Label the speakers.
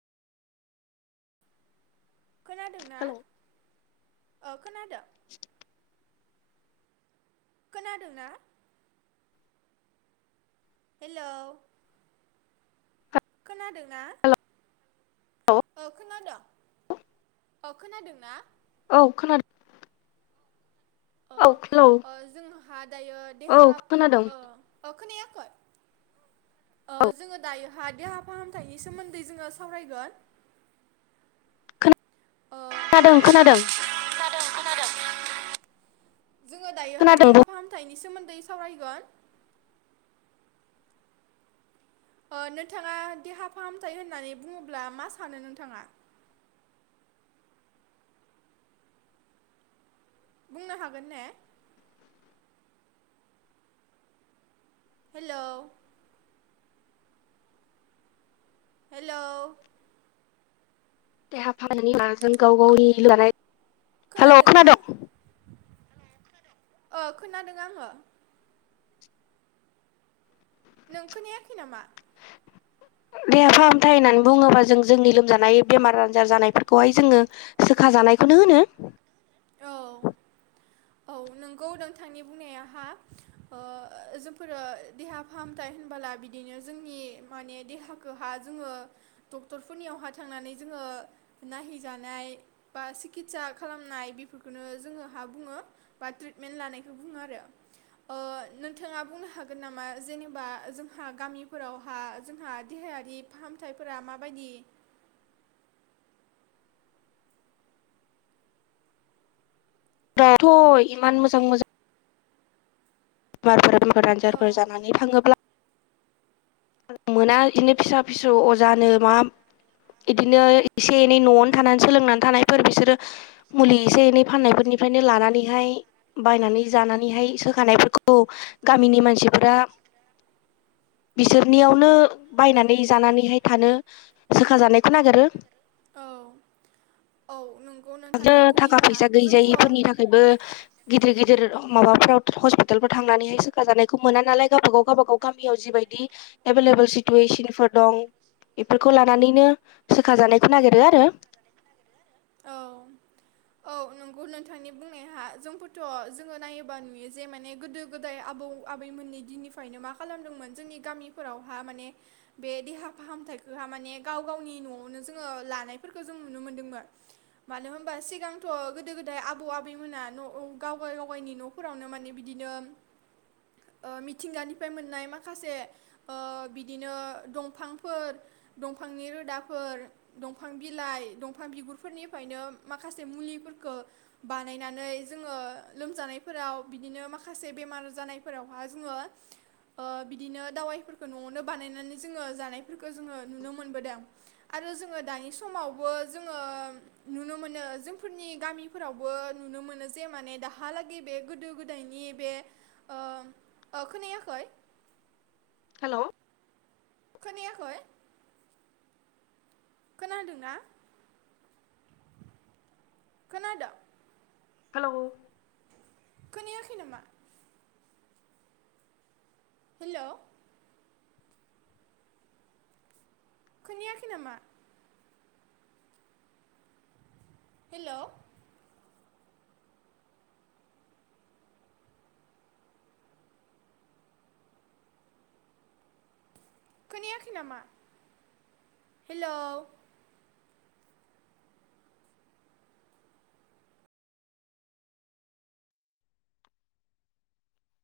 Speaker 1: खोनादोंना।
Speaker 2: हेल'
Speaker 1: अ खोनादों।
Speaker 2: [inaudible]
Speaker 1: खोनादोंना? हेलौ। खोनादों। ना। अ खोनादोंं अ खोनादों ना।
Speaker 2: औ खोना
Speaker 1: ओ ओ
Speaker 2: [unintelligible]
Speaker 1: [unintelligible] दायो
Speaker 2: औ
Speaker 1: देहा
Speaker 2: खोनादों
Speaker 1: [unintelligible] खोनायाखै ओ
Speaker 2: औ
Speaker 1: जोङो दायोहा देहा फाहामथायनि सोमोन्दै जोङो सावरायगोन। ओ
Speaker 2: खोना दों खोनादों।
Speaker 1: खोनादों खोनादों जोङो दायोहाय
Speaker 2: खोनादों
Speaker 1: देहा फाहामथायनि सोमो दै सावराइगोन। ओ नोंथाङा देहा फाहामथाय होननानै बुङोब्ला मा सानो नोंथाङा? बुंनो हागोन ने? हेलौ। हेलौ।
Speaker 2: [unintelligible] हेलौ खोनादों।
Speaker 1: अ खोनादों आङो। नों खोनायाखै नामा?
Speaker 2: देहा फाहामथाय होननानै बुङोबा जों जोंनि लोमजानाय बेमार आजार जानायफोरखौहाय जोङो सोखाजानायखौनो होनो।
Speaker 1: औ औ नोंगौ नोंथांनि बुंनाया हा, जोंफोरो देहा फाहामथाय होनबोला बिदिनो जोंनि माने देहाखौहा जोङो डक्टरफोरनियावहा थांनानै जोङो नायहैजानाय बा सिकितसा खालामनाय बेफोरखौनो जोङो हा बुङो। बा ट्रिटमेन्ट लानायखौ बुङो आरो। ओ नोंथाङा बुंनो हागोन नामा? जेनेबा जोंहा गामिफोरावहा जोंहा देहायारि फाहामथायफोरा माबायदि।
Speaker 2: थ' इमान मोजां मोजां [unintelligible]
Speaker 1: औ
Speaker 2: आनजारफोर जानानै थाङोब्ला मोना बिदिनो फिसा फिसौ अजानो मा बिदिनो। एसे एनै न'आवनो थानानै सोलोंनानै थानाय। फोर बिसोरो, मुलि एसे एनै फाननाय फोरनिफ्रायनो लानानैहाय बायनानै जानानैहाय सोखानायफोरखौ गामिनि मानसिफोरा बिसोरनियावनो बायनानै जानानैहाय थानो सोखा जानायखौ नागिरो।
Speaker 1: औ औ नंगौ नोंथांनि
Speaker 2: थाखा
Speaker 1: बुंनाया
Speaker 2: फैसा
Speaker 1: जोंथ' औ
Speaker 2: गैजायिफोरनि थाखायबो गिदिर गिदिर माबाफ्राव हस्पितालफोराव थांनानैहाय सोखाजानायखौ मोना नालाय गावबागाव गावबागाव गामियाव जिबायदि एभेलेबेल सिटुवेसन फोर दं बेफोरखौ लानानैनो सोखाजानायखौ नागिरो आरो।
Speaker 1: न नोंथांनि बुंनाय जोंफोरथ' जोङो नायोबा नुयो जे माने गोदो गोदाय आबौ आबैमोननि दिननिफ्रायनो मा खालामदोंमोन, जोंनि गामिफोरावहा माने बे देहा फाहामथखौहा माने गाव गावनि न'आवनो जोङो लानायफोरखौ जों नुनो मोनदोंमोन, मानो होनबा? सिगांथ' गोदो गोदाय आबौ आबैमोना न' औ गावाय गावायनि न'फोरावनो माने बिदिनो मिथिंगानिफ्राय मोननाय माखासे ओ बिदिनो दंफांफोर, दंफांनि रोदाफोर, दंफां बिलाइ, दंफां बिगुरफोरनिफ्रायनो माखासे मुलिफोरखौ खो बानायनानै जोङो लोमजानायफोराव बिदिनो माखासे बेमार जानायफोरावहा जोङो ओ बिदिनो दावाइफोरखौ न'आवनो बानायनानै जोङो जानायफोरखौ जोङो नुनो मोनबोदों आरो जोङो दानि समावबो जोङो नुनो मोनो जोंफोरनि गामिफोरावबो नुनो मोनो जे माने दाहालागै बे गोदो गोदायनि बे ओ ओ, खोनायाखै?
Speaker 2: हेल'
Speaker 1: खोनायाखै? खोनादोंना? खोनादों।
Speaker 2: हेल'
Speaker 1: खोनायाखै नामा? हेल' खोनियाखै नामा? हेल' खोनायाखै नामा? हेलौ